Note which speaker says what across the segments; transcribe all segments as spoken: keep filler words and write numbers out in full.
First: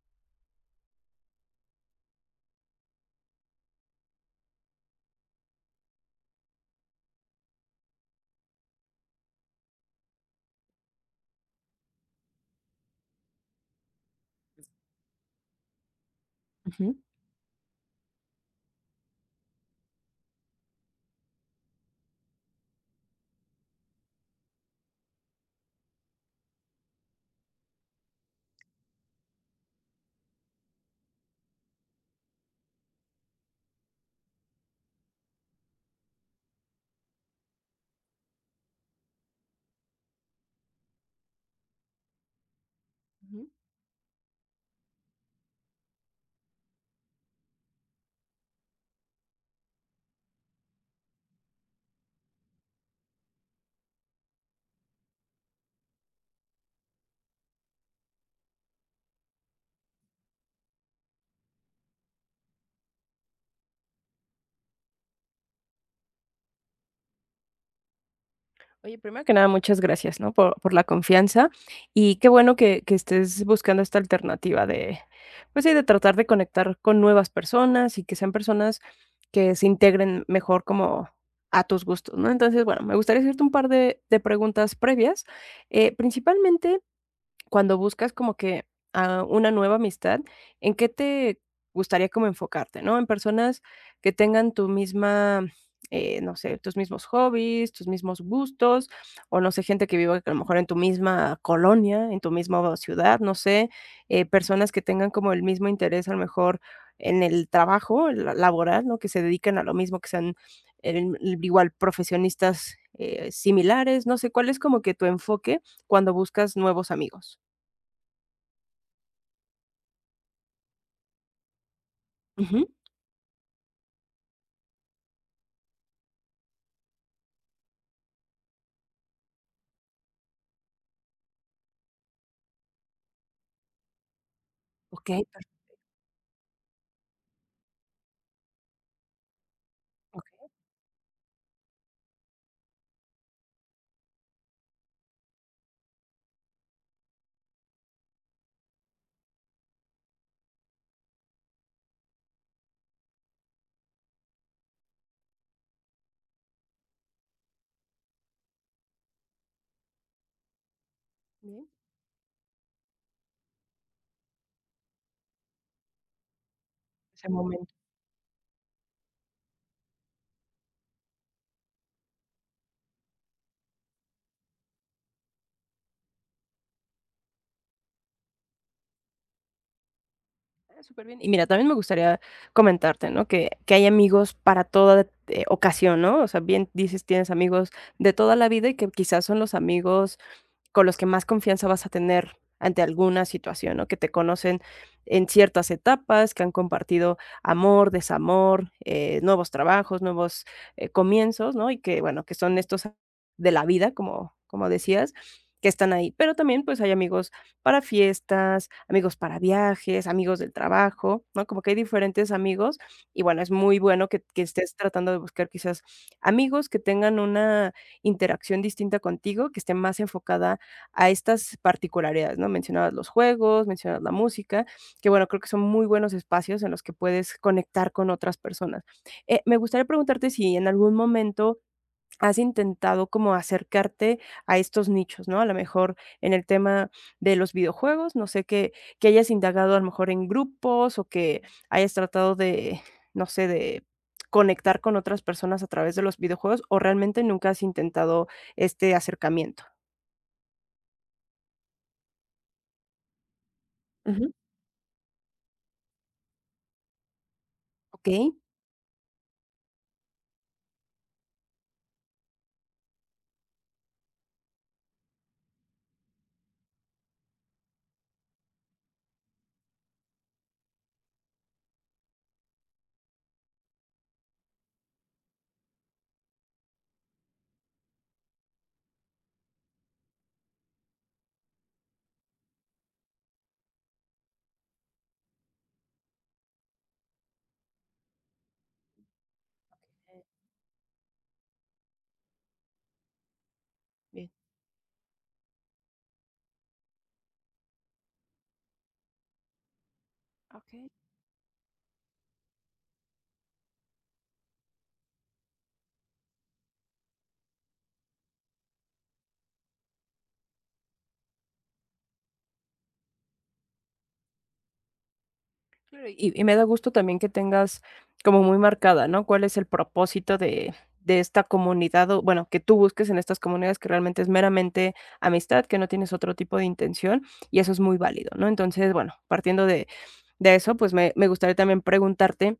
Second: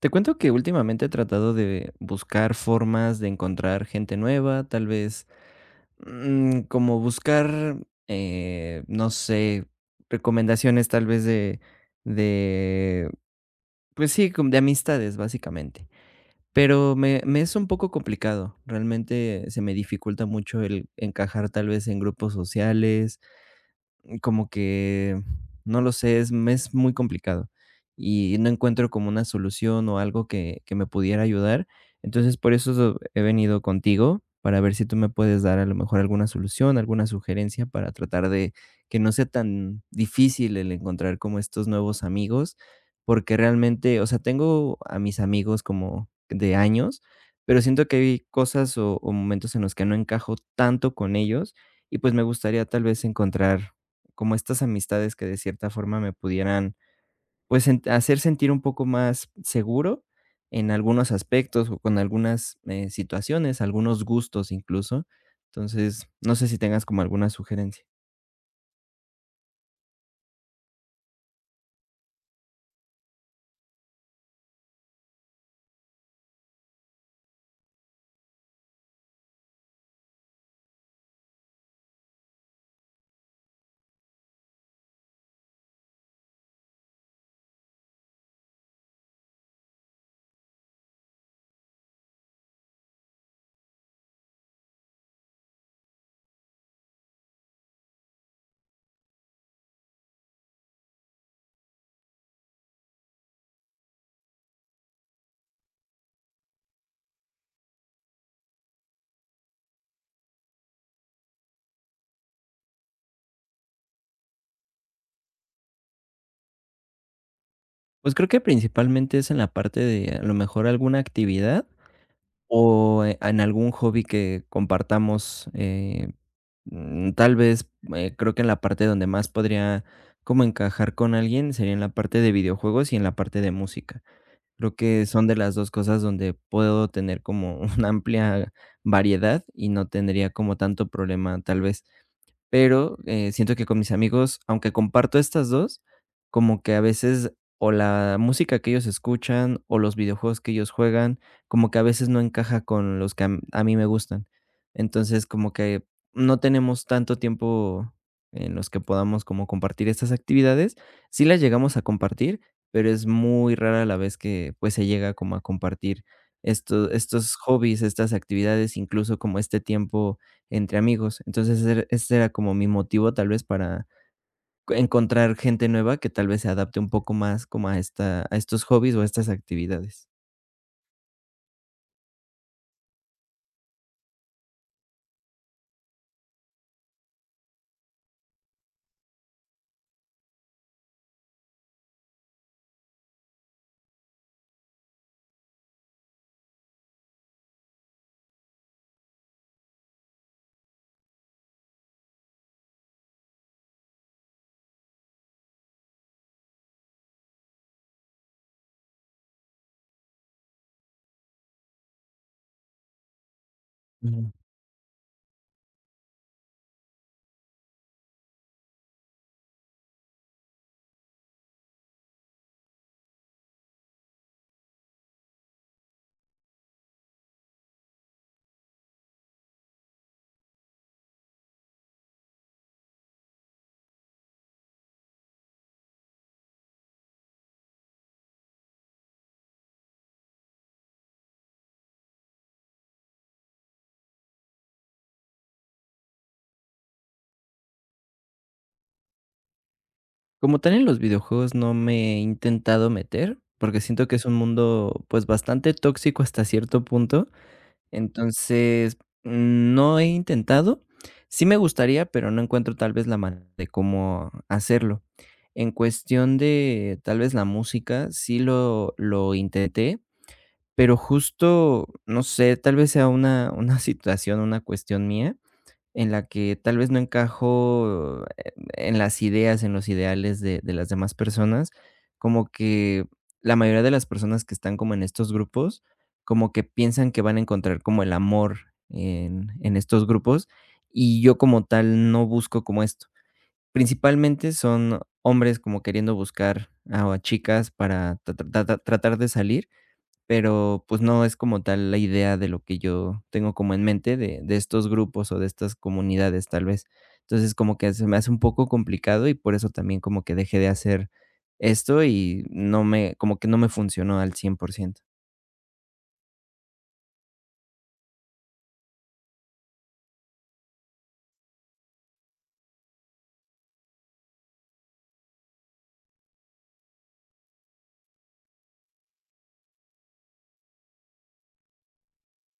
Speaker 1: Te cuento que últimamente he tratado de buscar formas de encontrar gente nueva, tal vez, mm, como buscar, eh, no sé, recomendaciones tal vez de, de, pues sí, como de amistades, básicamente. Pero
Speaker 2: Ujú,
Speaker 1: me, me es un poco complicado, realmente se me dificulta mucho el encajar tal vez en grupos sociales, como que, no lo sé, es me es muy complicado, y no encuentro como una solución o algo que que me pudiera ayudar. Entonces, por eso he venido contigo, para ver si tú me puedes dar a lo mejor alguna solución, alguna sugerencia para tratar de que no sea tan difícil el encontrar como estos nuevos amigos, porque
Speaker 2: ujú.
Speaker 1: realmente, o sea, tengo a mis amigos como de años, pero siento que hay cosas o o momentos en los que no encajo tanto con ellos, y pues me gustaría tal vez encontrar como estas amistades que de cierta forma me pudieran, pues, sen hacer sentir un poco más seguro en algunos aspectos o con algunas, eh, situaciones, algunos gustos incluso. Entonces, no sé si tengas como alguna sugerencia.
Speaker 2: Oye, primero que nada, muchas gracias, ¿no? Por, por la confianza y qué bueno que, que estés buscando esta alternativa de, pues sí, de tratar de conectar con nuevas personas y que sean personas que se integren mejor como a tus gustos, ¿no? Entonces, bueno, me gustaría hacerte un par de, de preguntas previas. Eh, principalmente, cuando buscas como que a una nueva amistad, ¿en qué te gustaría como enfocarte, no? En personas que tengan tu misma, eh, no sé, tus mismos hobbies, tus mismos gustos, o no sé, gente que viva a lo mejor en tu misma colonia, en tu misma ciudad, no sé, eh, personas que tengan como el mismo interés a lo mejor en el trabajo la- laboral, ¿no? Que se dediquen a lo mismo, que sean el- el- igual profesionistas eh, similares, no sé, ¿cuál es como que tu enfoque cuando buscas nuevos amigos?
Speaker 1: Pues, creo que principalmente es en la parte de, a lo mejor, alguna actividad
Speaker 2: Ujú.
Speaker 1: o, eh, en algún hobby que compartamos, eh, mm, tal vez, eh, creo que en la parte donde más podría como encajar con alguien sería en la parte de videojuegos y en la parte de música. Creo que
Speaker 2: Okey,
Speaker 1: son de
Speaker 2: per
Speaker 1: las dos cosas donde puedo tener como una amplia variedad y no tendría
Speaker 2: okey.
Speaker 1: como tanto problema, tal vez. Pero, eh, siento que con mis amigos, aunque comparto estas dos, como que a veces o la música que ellos escuchan o los videojuegos que ellos juegan, como que a veces no encaja con los que a m- a mí me gustan. Entonces, como que no tenemos tanto tiempo en los que podamos como compartir estas actividades. Sí las
Speaker 2: Bien,
Speaker 1: llegamos a compartir, pero es muy rara la vez que, pues, se llega como a compartir esto
Speaker 2: ese
Speaker 1: estos
Speaker 2: momento.
Speaker 1: hobbies, estas actividades, incluso como este tiempo entre amigos. Entonces, er ese era como mi motivo tal vez para encontrar gente nueva que tal vez se adapte un poco más como a esta a estos hobbies o a estas actividades.
Speaker 2: Ah, súper bien. Y mira, también me gustaría comentarte, ¿no? Que que hay amigos para toda, eh, ocasión, ¿no? O sea, bien dices, tienes amigos de toda la vida y que quizás son los amigos con los que más confianza vas a tener ante alguna situación, ¿no? Que te conocen en ciertas etapas, que han compartido amor, desamor, eh, nuevos trabajos, nuevos eh, comienzos, ¿no? Y que, bueno, que son estos de la vida, como, como decías, que están ahí. Pero también, pues, hay amigos para fiestas, amigos para viajes, amigos del trabajo, ¿no? Como que hay diferentes amigos. Y bueno, es muy bueno que,
Speaker 1: Ujú.
Speaker 2: que estés tratando de buscar quizás amigos que tengan una interacción distinta contigo, que esté más enfocada a estas particularidades, ¿no? Mencionabas los juegos, mencionabas la música, que bueno, creo que son muy buenos espacios en los que puedes conectar con otras personas. Eh, me gustaría preguntarte si en algún momento has intentado como acercarte a estos nichos, ¿no? A lo mejor en el tema de los videojuegos, no sé, que que hayas indagado a lo mejor en grupos o que hayas tratado de, no sé, de conectar con otras personas a través de los videojuegos, o realmente nunca has intentado este acercamiento.
Speaker 1: Como tal en los videojuegos no me he intentado meter, porque siento que es
Speaker 2: Ujú.
Speaker 1: un mundo, pues, bastante tóxico hasta cierto punto.
Speaker 2: ¿Ok?
Speaker 1: Entonces, mm, no he intentado. Sí me gustaría, pero no encuentro tal vez la manera de cómo hacerlo. En cuestión de tal vez la música, sí lo lo intenté. Pero justo, no sé, tal vez sea una una situación, una cuestión mía, en la que tal vez no encajo eh, en las ideas, en los ideales de de las demás personas. Como que la mayoría de las personas que están como en estos grupos, como que piensan que van a encontrar como el amor en en estos grupos, y yo como tal no busco como esto.
Speaker 2: Bien,
Speaker 1: Principalmente son hombres como queriendo buscar a a chicas para ta ta ta tratar de salir, pero
Speaker 2: okey,
Speaker 1: pues no es como tal la idea de lo que yo tengo como en mente de, de estos grupos o de estas comunidades tal vez. Entonces como que se me hace un poco complicado y por eso también como que dejé de hacer esto y no me, como que no me funcionó al cien por ciento.
Speaker 2: claro, y y me da gusto también que tengas como muy marcada, ¿no? Cuál es el propósito de de esta comunidad, o bueno, que tú busques en estas comunidades que realmente es meramente amistad, que no tienes otro tipo de intención, y eso es muy válido, ¿no? Entonces, bueno, partiendo de de eso, pues me me gustaría también preguntarte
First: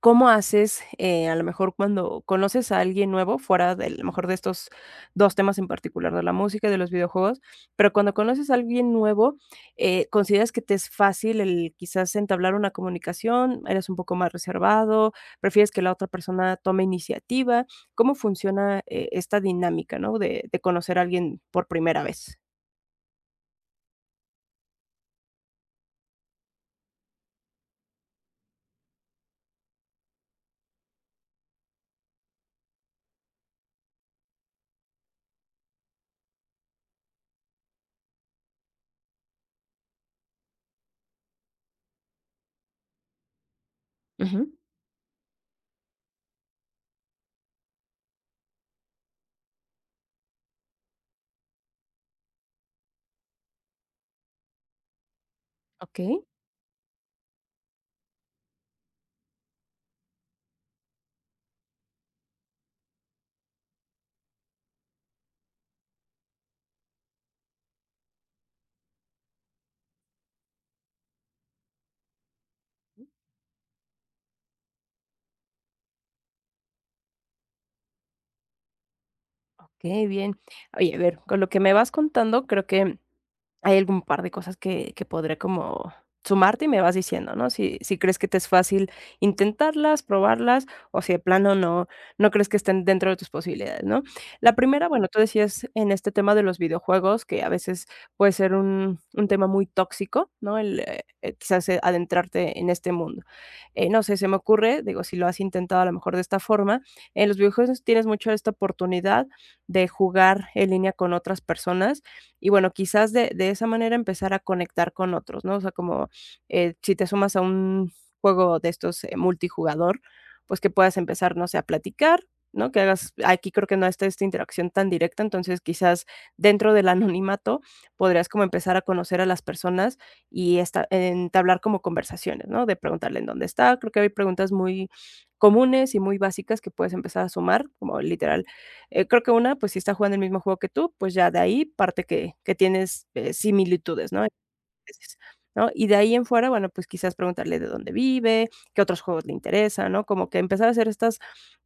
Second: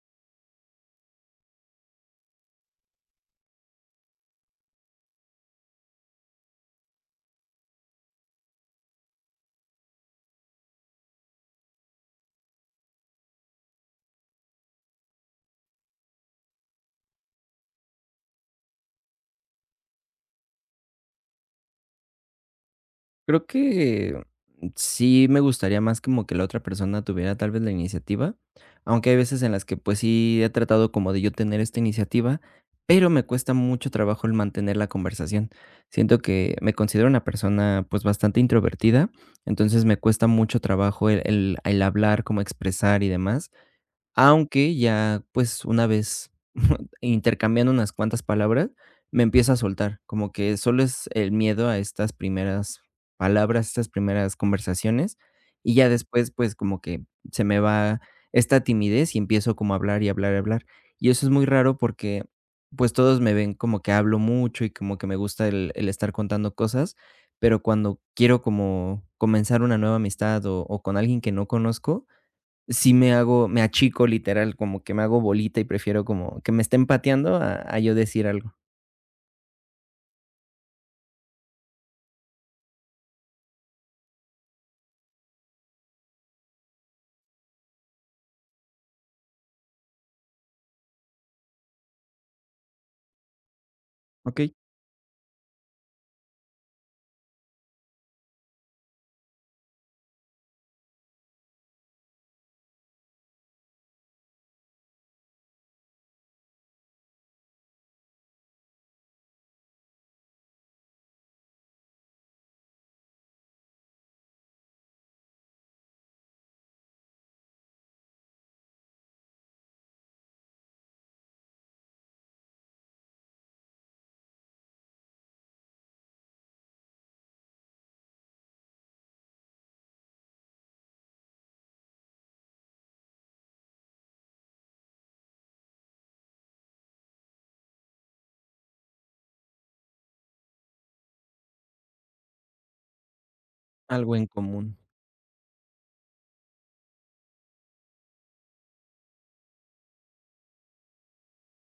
Speaker 2: ¿cómo haces, eh, a lo mejor cuando conoces a alguien nuevo, fuera de, a lo mejor de estos dos temas en particular, de la música y de los videojuegos? Pero cuando conoces a alguien nuevo, eh, ¿consideras que te es fácil el quizás entablar una comunicación? ¿Eres un poco más reservado? ¿Prefieres que la otra persona tome iniciativa? ¿Cómo funciona, eh, esta dinámica, no? De de conocer a alguien por primera vez.
Speaker 1: Creo que sí me gustaría más como que la otra persona tuviera tal vez la iniciativa, aunque hay veces en las que pues sí he tratado como de yo tener esta iniciativa, pero me cuesta mucho trabajo el mantener la conversación. Siento que me considero una persona pues bastante introvertida, entonces me cuesta mucho trabajo el, el- el hablar, como expresar y demás.
Speaker 2: Ujú.
Speaker 1: Aunque ya, pues, una vez intercambiando unas cuantas palabras, me empieza a soltar, como que solo es el miedo a estas primeras palabras, estas primeras conversaciones, y ya
Speaker 2: Okey.
Speaker 1: después, pues, como que se me va esta timidez y empiezo como a hablar y hablar y hablar. Y eso es muy raro porque, pues, todos me ven como que hablo mucho y como que me gusta el el estar contando cosas, pero cuando quiero como comenzar una nueva amistad o o con alguien que no conozco, sí me hago me achico literal, como que me hago bolita y prefiero como que me estén pateando a a yo decir algo.
Speaker 2: Okey, bien. Oye, a ver, con lo que me vas contando, creo que hay algún par de cosas que que podré como sumarte y me vas diciendo, ¿no? Si si crees que te es fácil intentarlas, probarlas, o si de plano no no crees que estén dentro de tus posibilidades, ¿no?
Speaker 1: ¿Ok?
Speaker 2: La primera, bueno, tú decías en este tema de los videojuegos que a veces puede ser un un tema muy tóxico, ¿no? El, eh, eh, quizás, eh, adentrarte en este mundo. Eh, no sé, se me ocurre, digo, si lo has intentado a lo mejor de esta forma, en los videojuegos tienes mucho esta oportunidad de jugar en línea con otras personas y bueno, quizás de de esa manera empezar a conectar con otros, ¿no? O sea, como, eh, si te sumas a un juego de estos, eh, multijugador, pues que puedas empezar, no sé, a platicar, ¿no? Que hagas aquí creo que no está esta interacción tan directa, entonces quizás dentro del anonimato podrías como empezar a conocer a las personas y esta entablar como conversaciones, ¿no? De preguntarle en dónde está. Creo que hay preguntas muy comunes y muy básicas que puedes empezar a sumar, como literal, eh, creo que una, pues si está jugando el mismo juego que tú, pues ya de ahí parte que que tienes, eh, similitudes,
Speaker 1: Algo en
Speaker 2: ¿no?
Speaker 1: común.
Speaker 2: Entonces, ¿no? Y de ahí en fuera, bueno, pues quizás preguntarle de dónde vive, qué otros juegos le interesan, ¿no? Como que empezar a hacer estas,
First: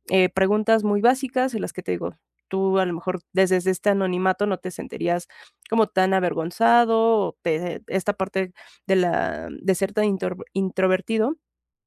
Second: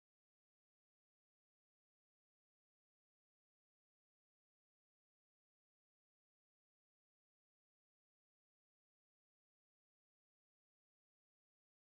Speaker 2: eh, preguntas muy básicas en las que te digo, tú a lo mejor desde desde este anonimato no te sentirías como tan avergonzado o te esta parte de la de ser tan intor introvertido,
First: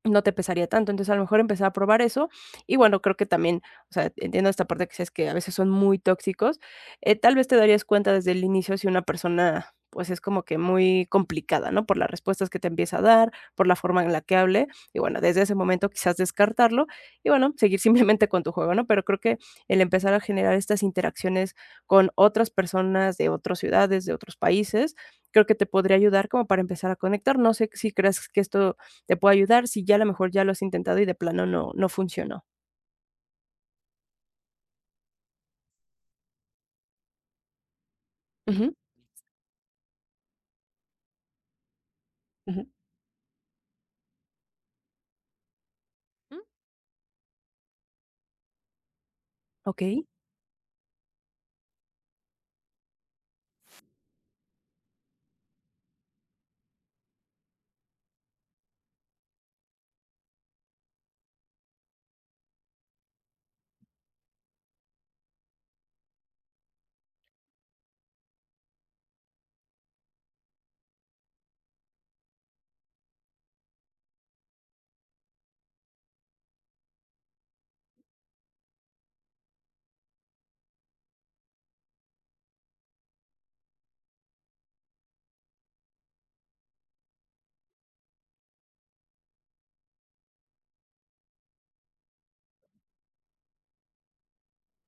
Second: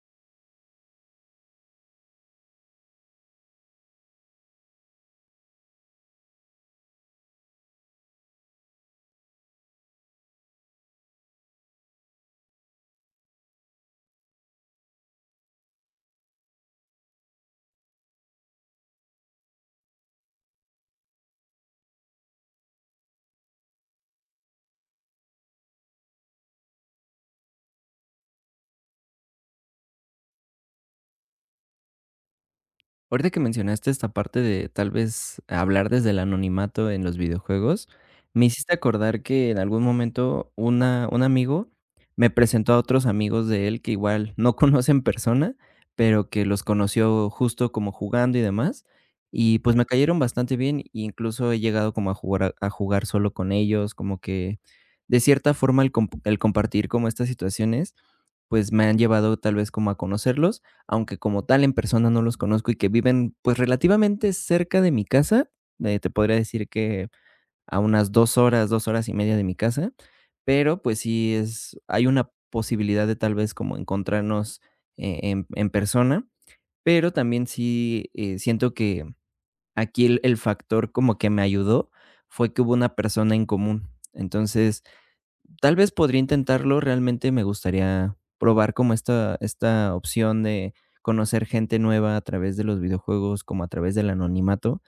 Speaker 2: no te pesaría tanto. Entonces, a lo mejor empezar a probar eso. Y bueno, creo que también, o sea, entiendo esta parte que dices que a veces son muy tóxicos. Eh, tal vez te darías cuenta desde el inicio si una persona, pues, es como que muy complicada, ¿no? Por las respuestas que te empieza a dar, por la forma en la que hable. Y bueno, desde ese momento quizás descartarlo y bueno, seguir simplemente con tu juego, ¿no? Pero creo que el empezar a generar estas interacciones con otras personas de otras ciudades, de otros países, creo que te podría ayudar como para empezar a conectar. No sé si crees que esto te puedo ayudar si ya a lo mejor ya lo has intentado y de plano no no funcionó.
Speaker 1: Ahorita que mencionaste esta parte de tal vez hablar desde el anonimato en los videojuegos, me hiciste
Speaker 2: Ujú,
Speaker 1: acordar que en algún momento una un amigo me
Speaker 2: ujú.
Speaker 1: presentó a otros amigos de él que igual no conoce en persona, pero que los conoció justo como jugando y demás, y pues me
Speaker 2: Okey.
Speaker 1: cayeron bastante bien, e incluso he llegado como a jugar a a jugar solo con ellos, como que de cierta forma el comp el compartir como estas situaciones pues me han llevado tal vez como a conocerlos, aunque como tal en persona no los conozco y que viven pues relativamente cerca de mi casa, eh, te podría decir que a unas dos horas, dos horas y media de mi casa, pero pues sí es hay una posibilidad de tal vez como encontrarnos e en en persona, pero también sí, eh, siento que aquí el el factor como que me ayudó fue que hubo una persona en común. Entonces tal vez podría intentarlo, realmente me gustaría probar como esta esta opción de conocer gente nueva a través de los videojuegos, como a través del anonimato.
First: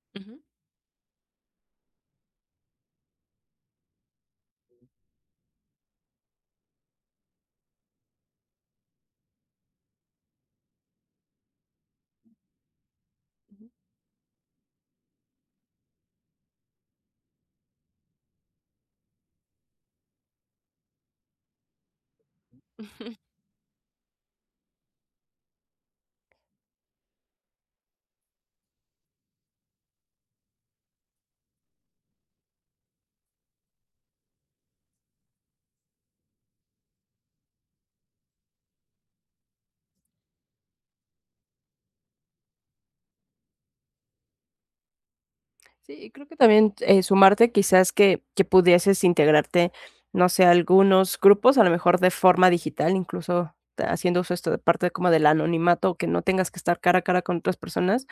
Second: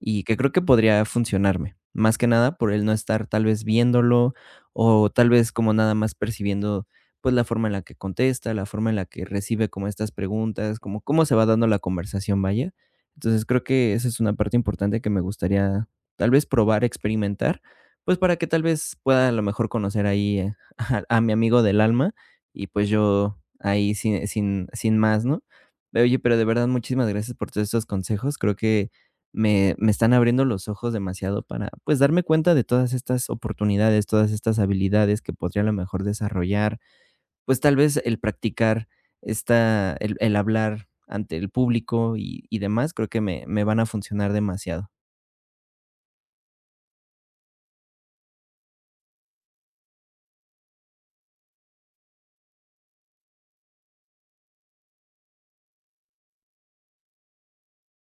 Speaker 1: Y que
Speaker 2: Ujú.
Speaker 1: creo que podría funcionarme, más que nada por el no estar tal vez viéndolo o tal vez como nada más percibiendo, pues, la forma en la que contesta, la forma en la que recibe como estas preguntas, como cómo se va dando la conversación, vaya. Entonces, creo que esa es una parte importante que me gustaría tal vez probar, experimentar, pues, para que tal vez pueda a lo mejor conocer ahí, eh, a a mi amigo del alma y, pues, yo ahí sin sin sin más, ¿no? Oye, pero de verdad muchísimas gracias por todos estos consejos. Creo que me, me están abriendo los ojos demasiado para, pues, darme cuenta de todas estas oportunidades, todas estas habilidades que podría a lo mejor desarrollar. Pues tal vez el practicar esta, el, el hablar ante el público y, y demás, creo que me, me van a funcionar demasiado.
Speaker 2: Sí, y creo que también, eh, sumarte quizás que que pudieses integrarte, no sé, a algunos grupos, a lo mejor de forma digital, incluso ta- haciendo uso esto de parte como del anonimato, que no tengas que estar cara a cara con otras personas,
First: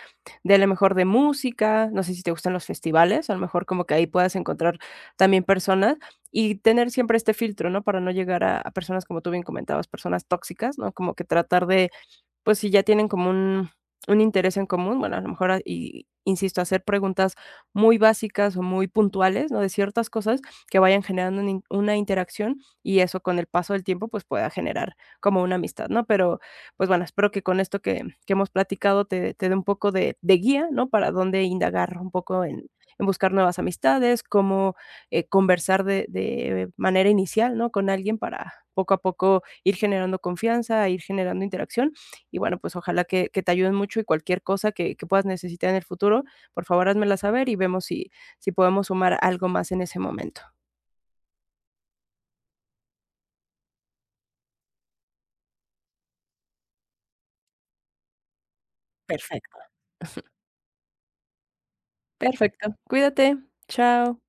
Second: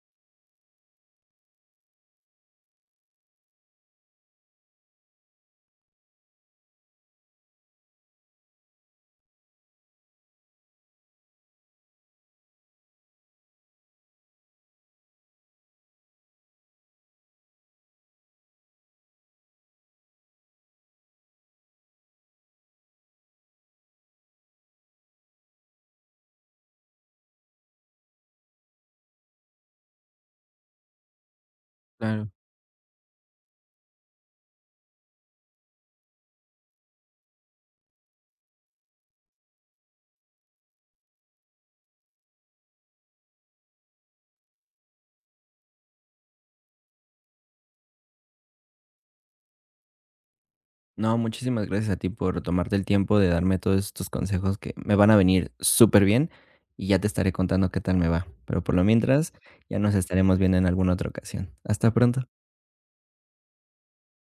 Speaker 2: de a lo mejor de música, no sé si te gustan los festivales, a lo mejor como que ahí puedas encontrar también personas y tener siempre este filtro, ¿no? Para no llegar a a personas, como tú bien comentabas, personas tóxicas, ¿no? Como que tratar de pues si ya tienen como un un interés en común, bueno, a lo mejor, ah, y insisto, hacer preguntas muy básicas o muy puntuales, ¿no? De ciertas cosas que vayan generando una in una interacción y eso con el paso del tiempo, pues pueda generar como una amistad, ¿no? Pero, pues bueno, espero que con esto que que hemos platicado te te dé un poco de de guía, ¿no? Para dónde indagar un
Speaker 1: Claro.
Speaker 2: poco en en buscar nuevas amistades, cómo, eh, conversar de de manera inicial, ¿no? Con alguien para poco a poco ir generando confianza, ir generando interacción y bueno, pues ojalá que que te ayuden mucho y cualquier cosa que que puedas necesitar en el futuro, por favor, házmela saber y vemos si si podemos sumar algo más en ese momento.
Speaker 1: No, muchísimas gracias a ti por tomarte el tiempo de darme todos estos consejos que me van a venir súper bien y ya te estaré contando qué tal me va. Pero por lo mientras,
Speaker 2: Perfecto.
Speaker 1: ya nos estaremos viendo en alguna otra ocasión. Hasta pronto.
Speaker 2: Perfecto. Cuídate. Chao.